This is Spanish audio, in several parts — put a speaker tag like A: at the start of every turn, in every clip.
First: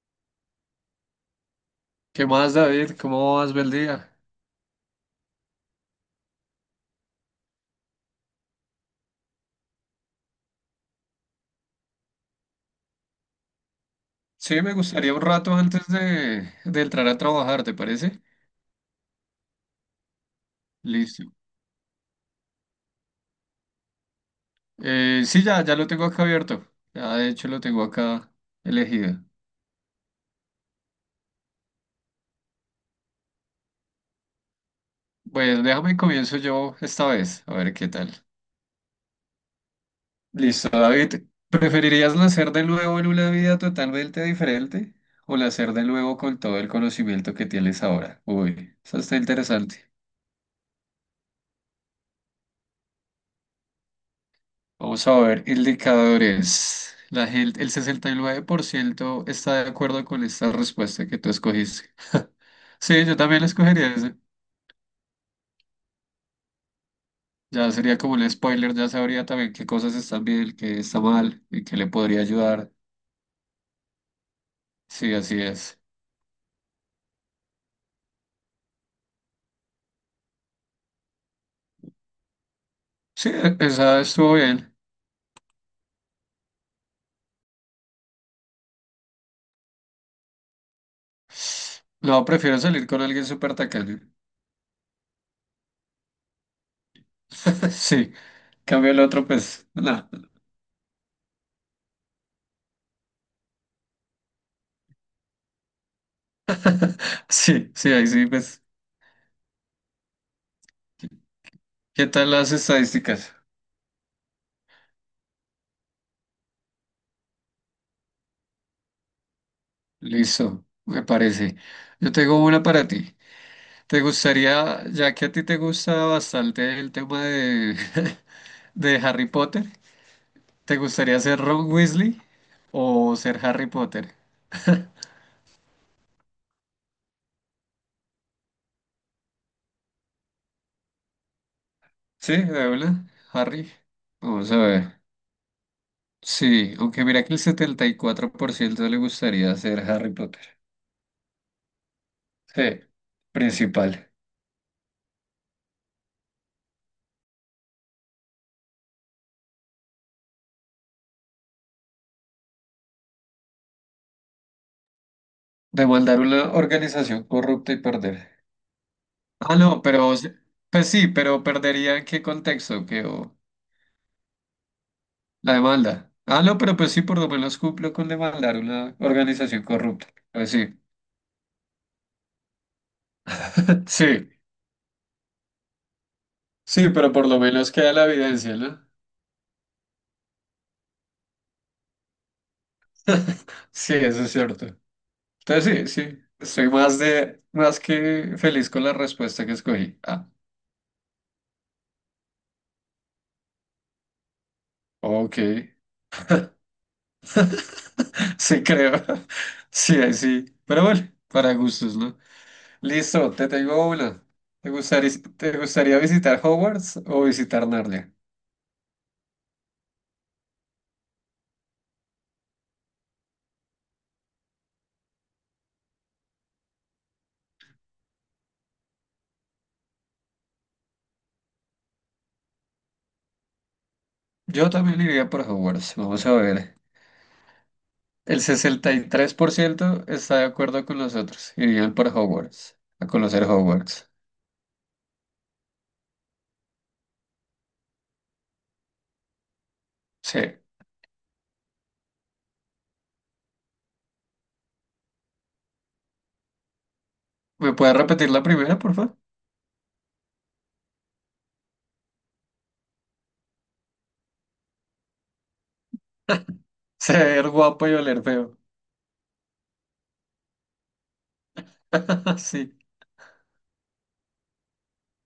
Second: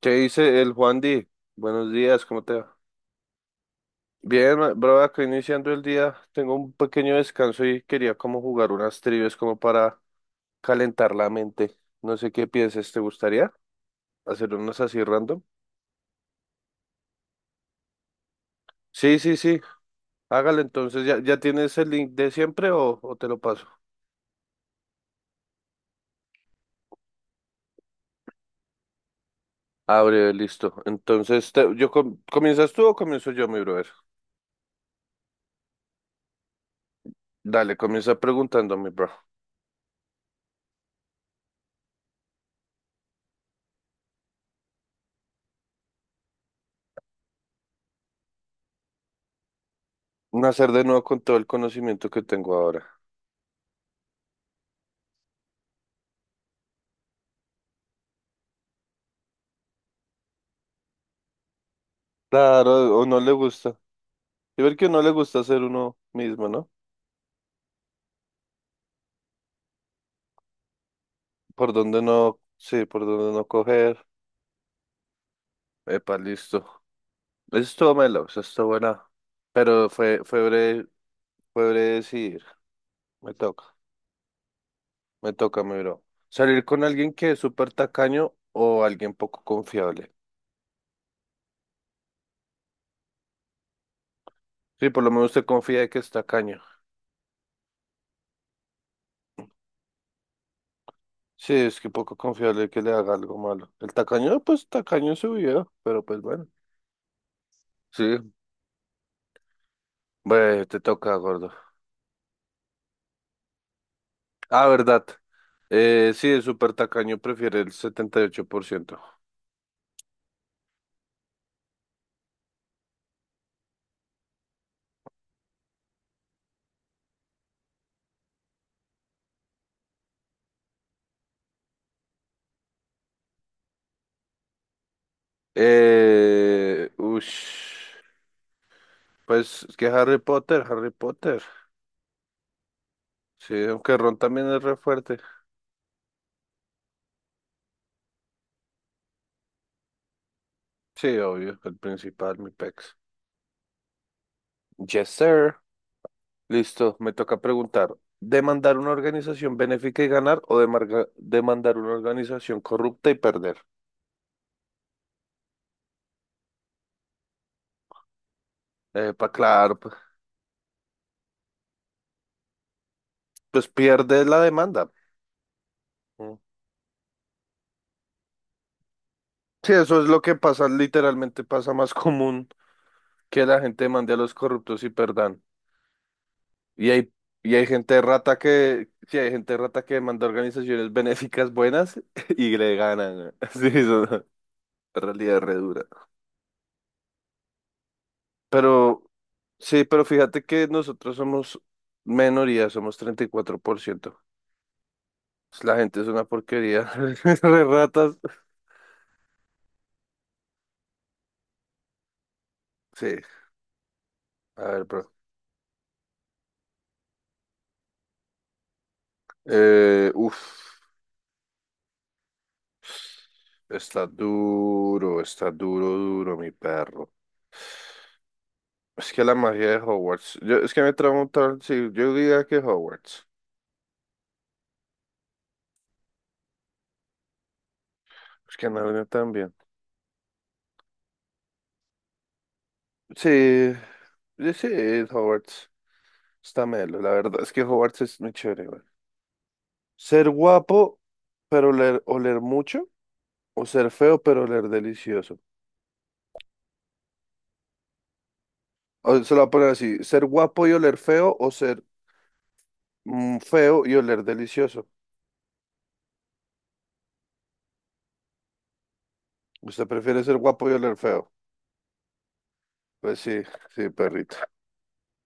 A: ¿Qué dice el Juan Di? Buenos días,
B: ¿Qué
A: ¿cómo
B: más,
A: te va?
B: David? ¿Cómo vas? Bel día.
A: Bien, bro, acá iniciando el día, tengo un pequeño descanso y quería como jugar unas trivias como para calentar la mente. No sé qué pienses, ¿te gustaría hacer
B: Sí, me
A: unas así
B: gustaría un
A: random?
B: rato antes de entrar a trabajar, ¿te parece?
A: Sí, sí, sí, hágale entonces. ¿ya,
B: Listo.
A: ya tienes el link de siempre o te lo paso?
B: Sí, ya lo tengo acá abierto. Ya, de hecho, lo tengo acá elegido.
A: Abre, listo. Entonces, ¿comienzas tú o comienzo yo, mi brother?
B: Pues déjame comienzo yo esta vez, a ver
A: Dale,
B: qué tal.
A: comienza preguntándome, bro.
B: Listo, David. ¿Preferirías nacer de nuevo en una vida totalmente diferente o nacer de nuevo con todo el conocimiento que tienes ahora? Uy, eso está interesante.
A: Nacer de nuevo con todo el conocimiento que tengo ahora.
B: Vamos a ver indicadores. La gente, el 69% está de acuerdo con esta respuesta que tú escogiste.
A: Claro,
B: Sí,
A: o
B: yo
A: no le
B: también la
A: gusta.
B: escogería ese.
A: Y ver que no le gusta ser uno mismo, ¿no?
B: Ya sería como un spoiler, ya sabría también qué cosas están bien, qué está mal y
A: Por
B: qué le
A: donde
B: podría
A: no,
B: ayudar.
A: sí, por donde no coger.
B: Sí, así es.
A: Epa, listo. Eso estuvo melo, eso estuvo buena. Pero fue breve, fue breve decidir.
B: Sí,
A: Me toca,
B: esa estuvo bien.
A: me toca, mi bro. Salir con alguien que es súper tacaño o alguien poco confiable.
B: No, prefiero salir con alguien súper tacaño.
A: Sí, por lo menos usted confía de que es tacaño.
B: Sí, cambio el otro, pues, no.
A: Sí, es que poco confiable que le haga algo malo. El tacaño, pues tacaño en su vida, pero pues bueno.
B: Sí, sí,
A: Sí,
B: ahí sí, pues.
A: bueno, te toca, gordo.
B: ¿Qué tal las estadísticas?
A: Ah, verdad. Sí, el súper tacaño prefiere el 78%.
B: Listo, me parece. Yo tengo una para ti. ¿Te gustaría, ya que a ti te gusta bastante el tema de, de Harry Potter, ¿te gustaría ser Ron Weasley o ser Harry Potter?
A: Eh, ush, pues es que Harry Potter, Harry Potter.
B: Sí, de una,
A: Sí,
B: Harry.
A: aunque Ron también
B: Vamos a
A: es re
B: ver.
A: fuerte.
B: Sí, aunque mira que el 74% le gustaría ser Harry Potter.
A: Sí, obvio, el principal, mi
B: Sí,
A: pex.
B: principal.
A: Yes, sir. Listo, me toca preguntar. ¿Demandar una organización benéfica y ganar o demandar una organización corrupta y perder?
B: Demandar una organización corrupta y perder.
A: Pa'
B: Ah,
A: claro,
B: no, pero, pues sí, pero perdería en qué contexto, que... o
A: pues pierde la demanda.
B: la demanda.
A: Mm.
B: Ah, no, pero pues sí, por lo menos cumplo con demandar una organización
A: Sí, eso
B: corrupta.
A: es lo que
B: Pues
A: pasa,
B: sí.
A: literalmente pasa más común. Que la gente mande a
B: Sí,
A: los corruptos y perdan.
B: sí,
A: Y
B: pero
A: hay,
B: por lo
A: y hay
B: menos queda
A: gente
B: la
A: rata
B: evidencia, ¿no?
A: que, sí, hay gente rata que manda organizaciones benéficas buenas y le ganan, ¿no? Sí,
B: Sí,
A: eso es
B: eso
A: una
B: es cierto.
A: realidad re dura.
B: Entonces sí, sí. Estoy más que feliz con la
A: Pero,
B: respuesta que
A: sí,
B: escogí.
A: pero
B: Ah,
A: fíjate que nosotros somos minoría, somos 34%.
B: ok.
A: Pues, la gente es una porquería, re ratas.
B: Sí, creo. Sí, ahí sí. Pero bueno, para gustos, ¿no?
A: Sí,
B: Listo, te tengo una.
A: a
B: ¿Te
A: ver,
B: gustaría,
A: bro.
B: te gustaría visitar Hogwarts o visitar Narnia?
A: Eh, uf, está duro, duro, mi perro. Es que la magia de Hogwarts. Es que me trauma un tal, sí, yo diría que Hogwarts.
B: Yo también iría por Hogwarts. Vamos a ver. El
A: Es que no
B: sesenta
A: viene
B: y
A: tan
B: tres por
A: bien.
B: ciento está de acuerdo con nosotros. Irían por Hogwarts, a conocer
A: Sí,
B: Hogwarts.
A: yo sí, Hogwarts. Está melo, la verdad es que Hogwarts es muy chévere, güey. Ser
B: Sí.
A: guapo, pero oler mucho, o ser feo, pero oler delicioso.
B: ¿Me puedes repetir la primera, por favor?
A: O se lo voy a poner así, ser guapo y oler feo, o ser feo y oler delicioso.
B: Ser guapo y oler feo.
A: ¿Usted prefiere ser guapo y oler feo?
B: Sí.
A: Pues sí, sí, perrito.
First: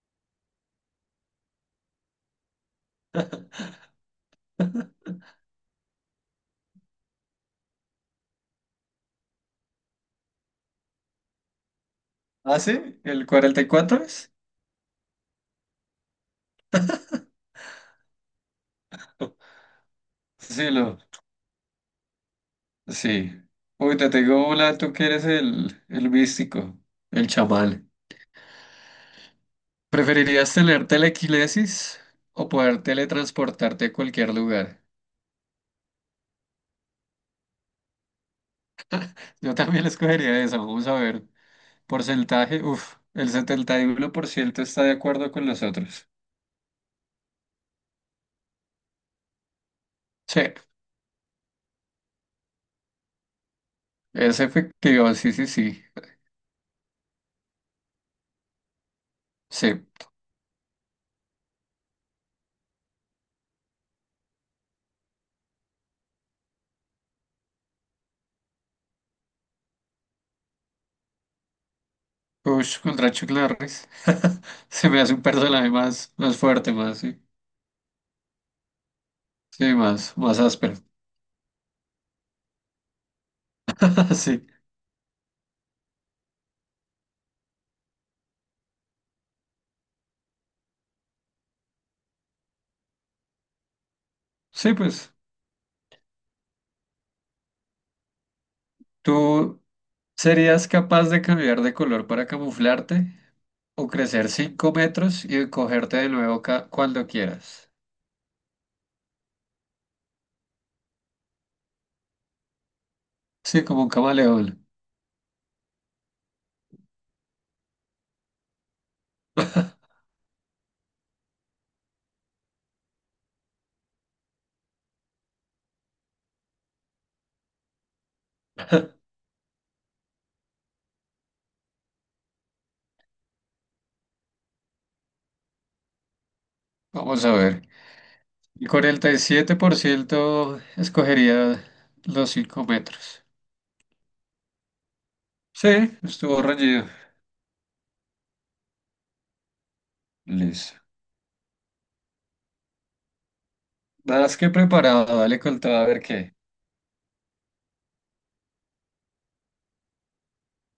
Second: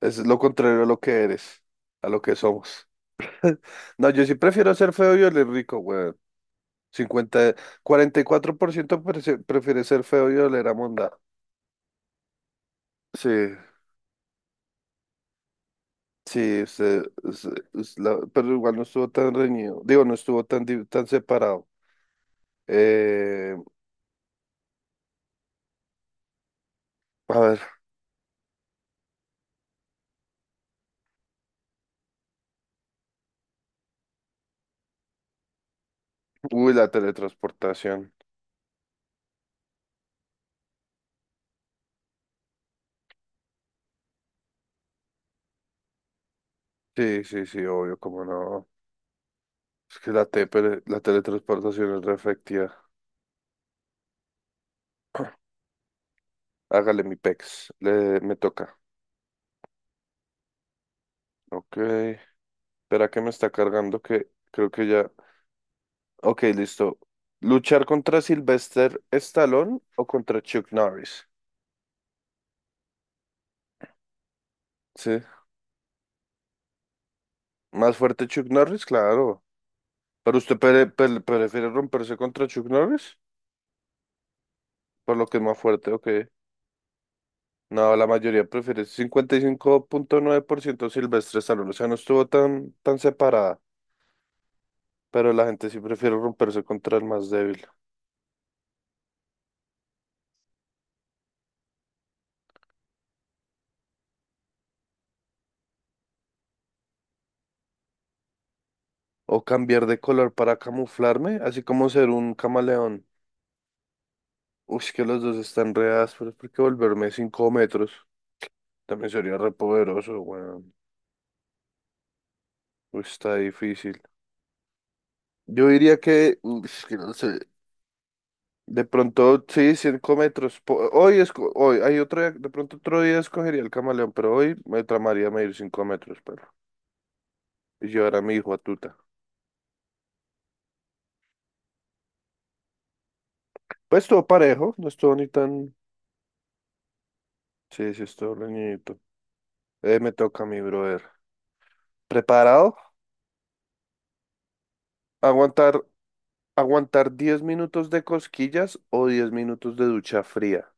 A: Es lo contrario a lo que eres, a lo que somos. No, yo sí prefiero ser feo y oler rico, güey. Por ciento prefiere ser feo y oler a monda.
B: ¿Ah, sí? ¿El
A: Sí,
B: 44 es?
A: sí, pero igual no estuvo tan reñido. Digo, no estuvo tan,
B: Sí, lo.
A: tan separado.
B: Sí.
A: Eh,
B: Uy, te tengo una, tú que eres el místico, el
A: a ver,
B: chamán. ¿Preferirías tener telequinesis o poder teletransportarte a cualquier lugar?
A: uy, la teletransportación.
B: Yo también escogería esa, vamos a ver. Porcentaje, uff, el 71% está de acuerdo con nosotros.
A: Sí, sí, sí, obvio, como no. Es que
B: Sí,
A: pero la teletransportación es re efectiva.
B: es efectivo, sí, sí, sí.
A: Hágale mi pex, le, me toca.
B: Sí,
A: Ok, espera que me está cargando que creo que ya. Ok, listo. ¿Luchar contra Sylvester Stallone o contra Chuck Norris?
B: ush, contra Chuck Norris. Se me hace un
A: Sí.
B: personaje más, más fuerte, más, sí.
A: Más fuerte Chuck Norris, claro.
B: Sí, más,
A: Pero
B: más
A: usted
B: áspero.
A: prefiere romperse contra Chuck Norris,
B: Sí,
A: por lo que es más fuerte, ok. No, la mayoría prefiere 55,9% Silvestre Stallone. O sea, no estuvo tan, tan separada,
B: sí, pues.
A: pero la gente sí prefiere romperse contra el más débil.
B: ¿Tú serías capaz de cambiar de color para camuflarte o crecer 5 metros y cogerte de nuevo cuando quieras?
A: O cambiar de color para camuflarme, así como ser un camaleón.
B: Sí, como un camaleón.
A: Uy, que los dos están re ásperos, porque volverme 5 metros. También sería re poderoso, weón. Uy, está difícil. Yo diría que, es que no sé, de pronto sí, 5 metros. Po- Hoy, esco- hoy hay otro día- De pronto otro día escogería el camaleón, pero hoy me tramaría medir 5 metros, pero.
B: Vamos a ver.
A: Y llevar a mi hijo a
B: El
A: tuta.
B: 47% escogería los 5 metros.
A: Pues todo parejo, no estuvo ni
B: Sí,
A: tan...
B: estuvo reñido.
A: Sí, sí, estuvo reñidito. Me toca a mi
B: Listo.
A: brother. ¿Preparado?
B: Nada más que preparado, dale con todo
A: ¿Aguantar,
B: a ver qué.
A: aguantar 10 minutos de cosquillas o 10 minutos de ducha fría?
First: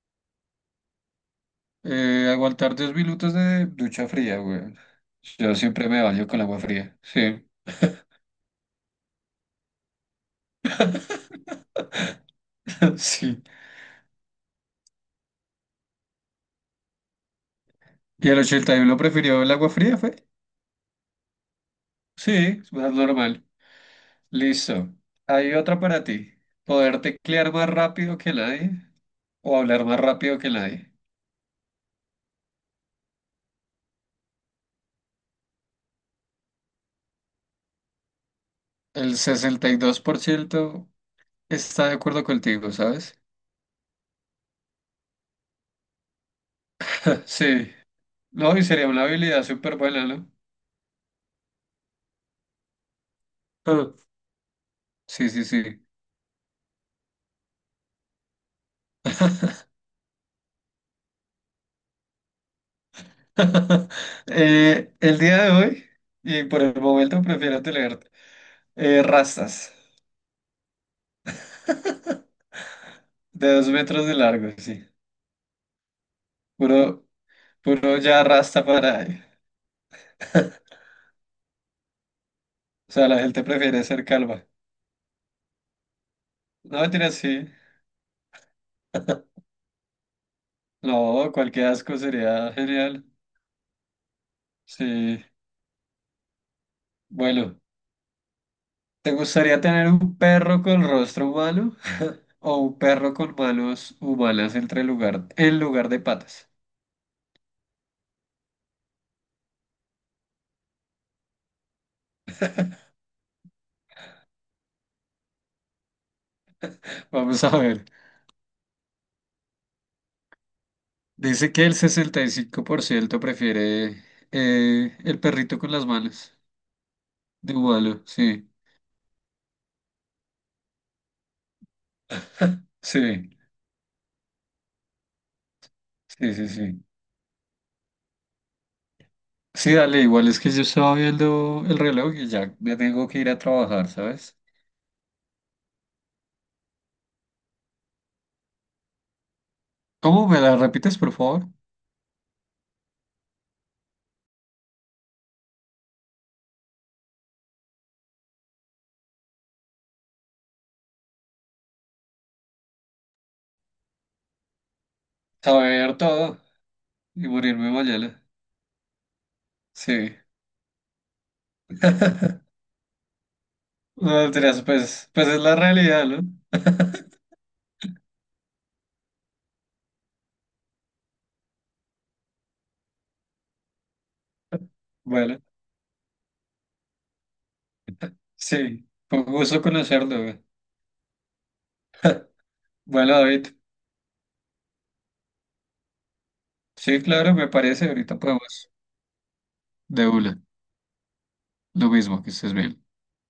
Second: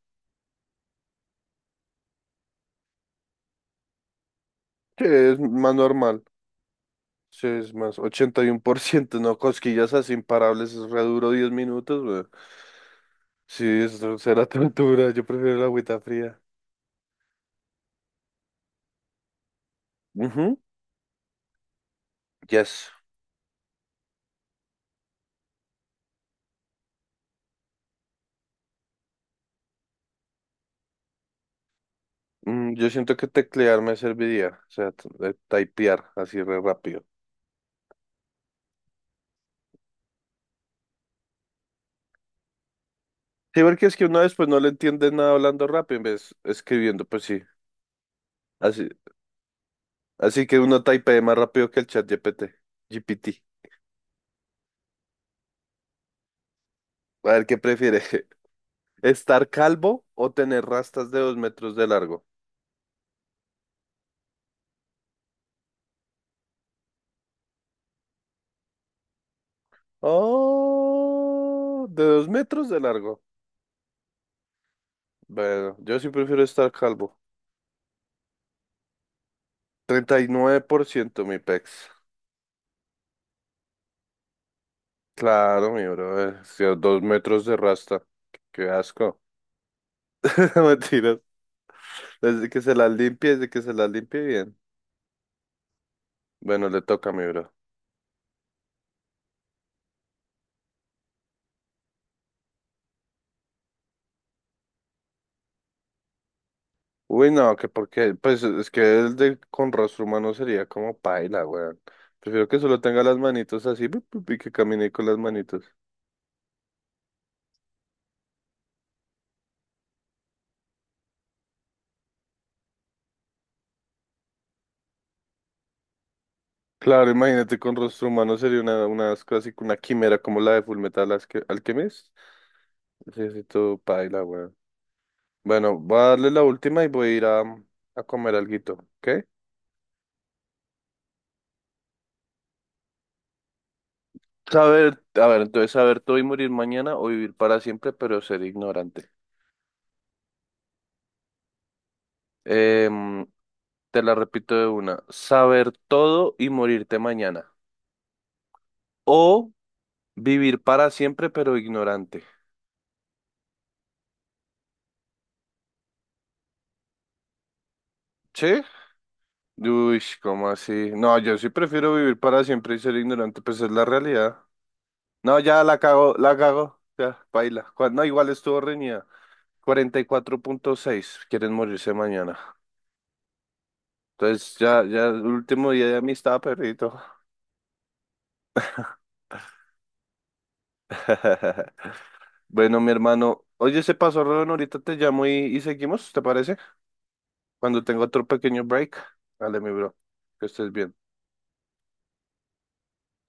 B: Aguantar 2 minutos de ducha fría, güey.
A: Sí, es
B: Yo
A: más
B: siempre me
A: normal.
B: baño con agua fría. Sí,
A: Sí, es más, 81% no, cosquillas así imparables, es re duro 10 minutos, güey.
B: sí.
A: Sí, eso será tortura, yo prefiero la agüita fría.
B: ¿Y el 81 prefirió el agua fría, fue?
A: Ujú,
B: Sí, es
A: yes.
B: más normal. Listo. Hay otra para ti. Poder teclear más rápido que nadie o hablar más rápido que nadie.
A: Yo siento que teclear me serviría, o sea, de typear así re rápido.
B: El 62% está de acuerdo contigo, ¿sabes?
A: Sí, porque es que uno después no le entiende nada hablando rápido en vez escribiendo, pues sí.
B: Sí. No, y sería
A: Así,
B: una habilidad súper buena, ¿no?
A: así que uno typea más rápido que el chat GPT. GPT.
B: Ah, sí, sí, sí.
A: A ver, ¿qué prefiere? ¿Estar calvo o tener rastas de 2 metros de largo?
B: El día de hoy, y por el momento prefiero tener rastas
A: Oh, de dos metros de largo.
B: de 2 metros de largo, sí.
A: Bueno, yo sí prefiero estar
B: Puro,
A: calvo.
B: puro ya rasta para ahí.
A: treinta y nueve por ciento mi pex.
B: O sea, la gente prefiere ser calva.
A: Claro, mi bro. Sí,
B: No,
A: Dos
B: mentira,
A: metros
B: sí.
A: de rasta. Qué asco. Mentiras.
B: No, cualquier asco
A: Desde
B: sería
A: que se las
B: genial.
A: limpie, desde que se las limpie bien.
B: Sí.
A: Bueno, le toca mi bro.
B: Bueno. ¿Te gustaría tener un perro con rostro humano o un perro con manos humanas en lugar de patas?
A: Uy, no, que porque, pues es que el de con rostro humano sería como paila, weón. Prefiero que solo tenga las manitos así pup, pup, y que camine con las manitos.
B: Vamos a ver. Dice que el 65% prefiere el perrito con las manos
A: Claro,
B: de
A: imagínate con
B: humano.
A: rostro humano
B: Sí,
A: sería una casi una quimera como la de Alchemist.
B: sí,
A: Necesito paila, weón. Bueno, voy a darle
B: sí,
A: la
B: sí,
A: última
B: sí.
A: y voy a ir a comer alguito, ¿ok?
B: Sí, dale, igual es que yo estaba viendo el reloj y ya me tengo que ir a trabajar, ¿sabes?
A: A ver, entonces saber todo y morir mañana o vivir para siempre, pero ser ignorante.
B: ¿Cómo me la repites, por favor?
A: Em, te la repito de una. Saber todo y morirte mañana. O vivir para siempre, pero ignorante.
B: Saber todo y morirme mañana.
A: ¿Sí? Uy,
B: Sí.
A: ¿cómo así? No, yo sí prefiero vivir para siempre y ser ignorante, pues es la
B: No,
A: realidad.
B: mentiras, pues, pues
A: No,
B: es la
A: ya
B: realidad, ¿no?
A: la cago, ya, baila. No, igual estuvo reñida. 44,6. Quieren morirse mañana. Entonces ya, ya el
B: Bueno,
A: último día de amistad, perrito.
B: sí, fue un gusto conocerlo, güey.
A: Bueno, mi
B: Bueno,
A: hermano,
B: David,
A: oye, se pasó, Rodon, ahorita te llamo y seguimos, ¿te parece?
B: sí, claro, me
A: Cuando
B: parece,
A: tengo
B: ahorita
A: otro pequeño
B: podemos
A: break. Dale, mi bro,
B: de una,
A: que estés bien.
B: lo mismo, que estés bien.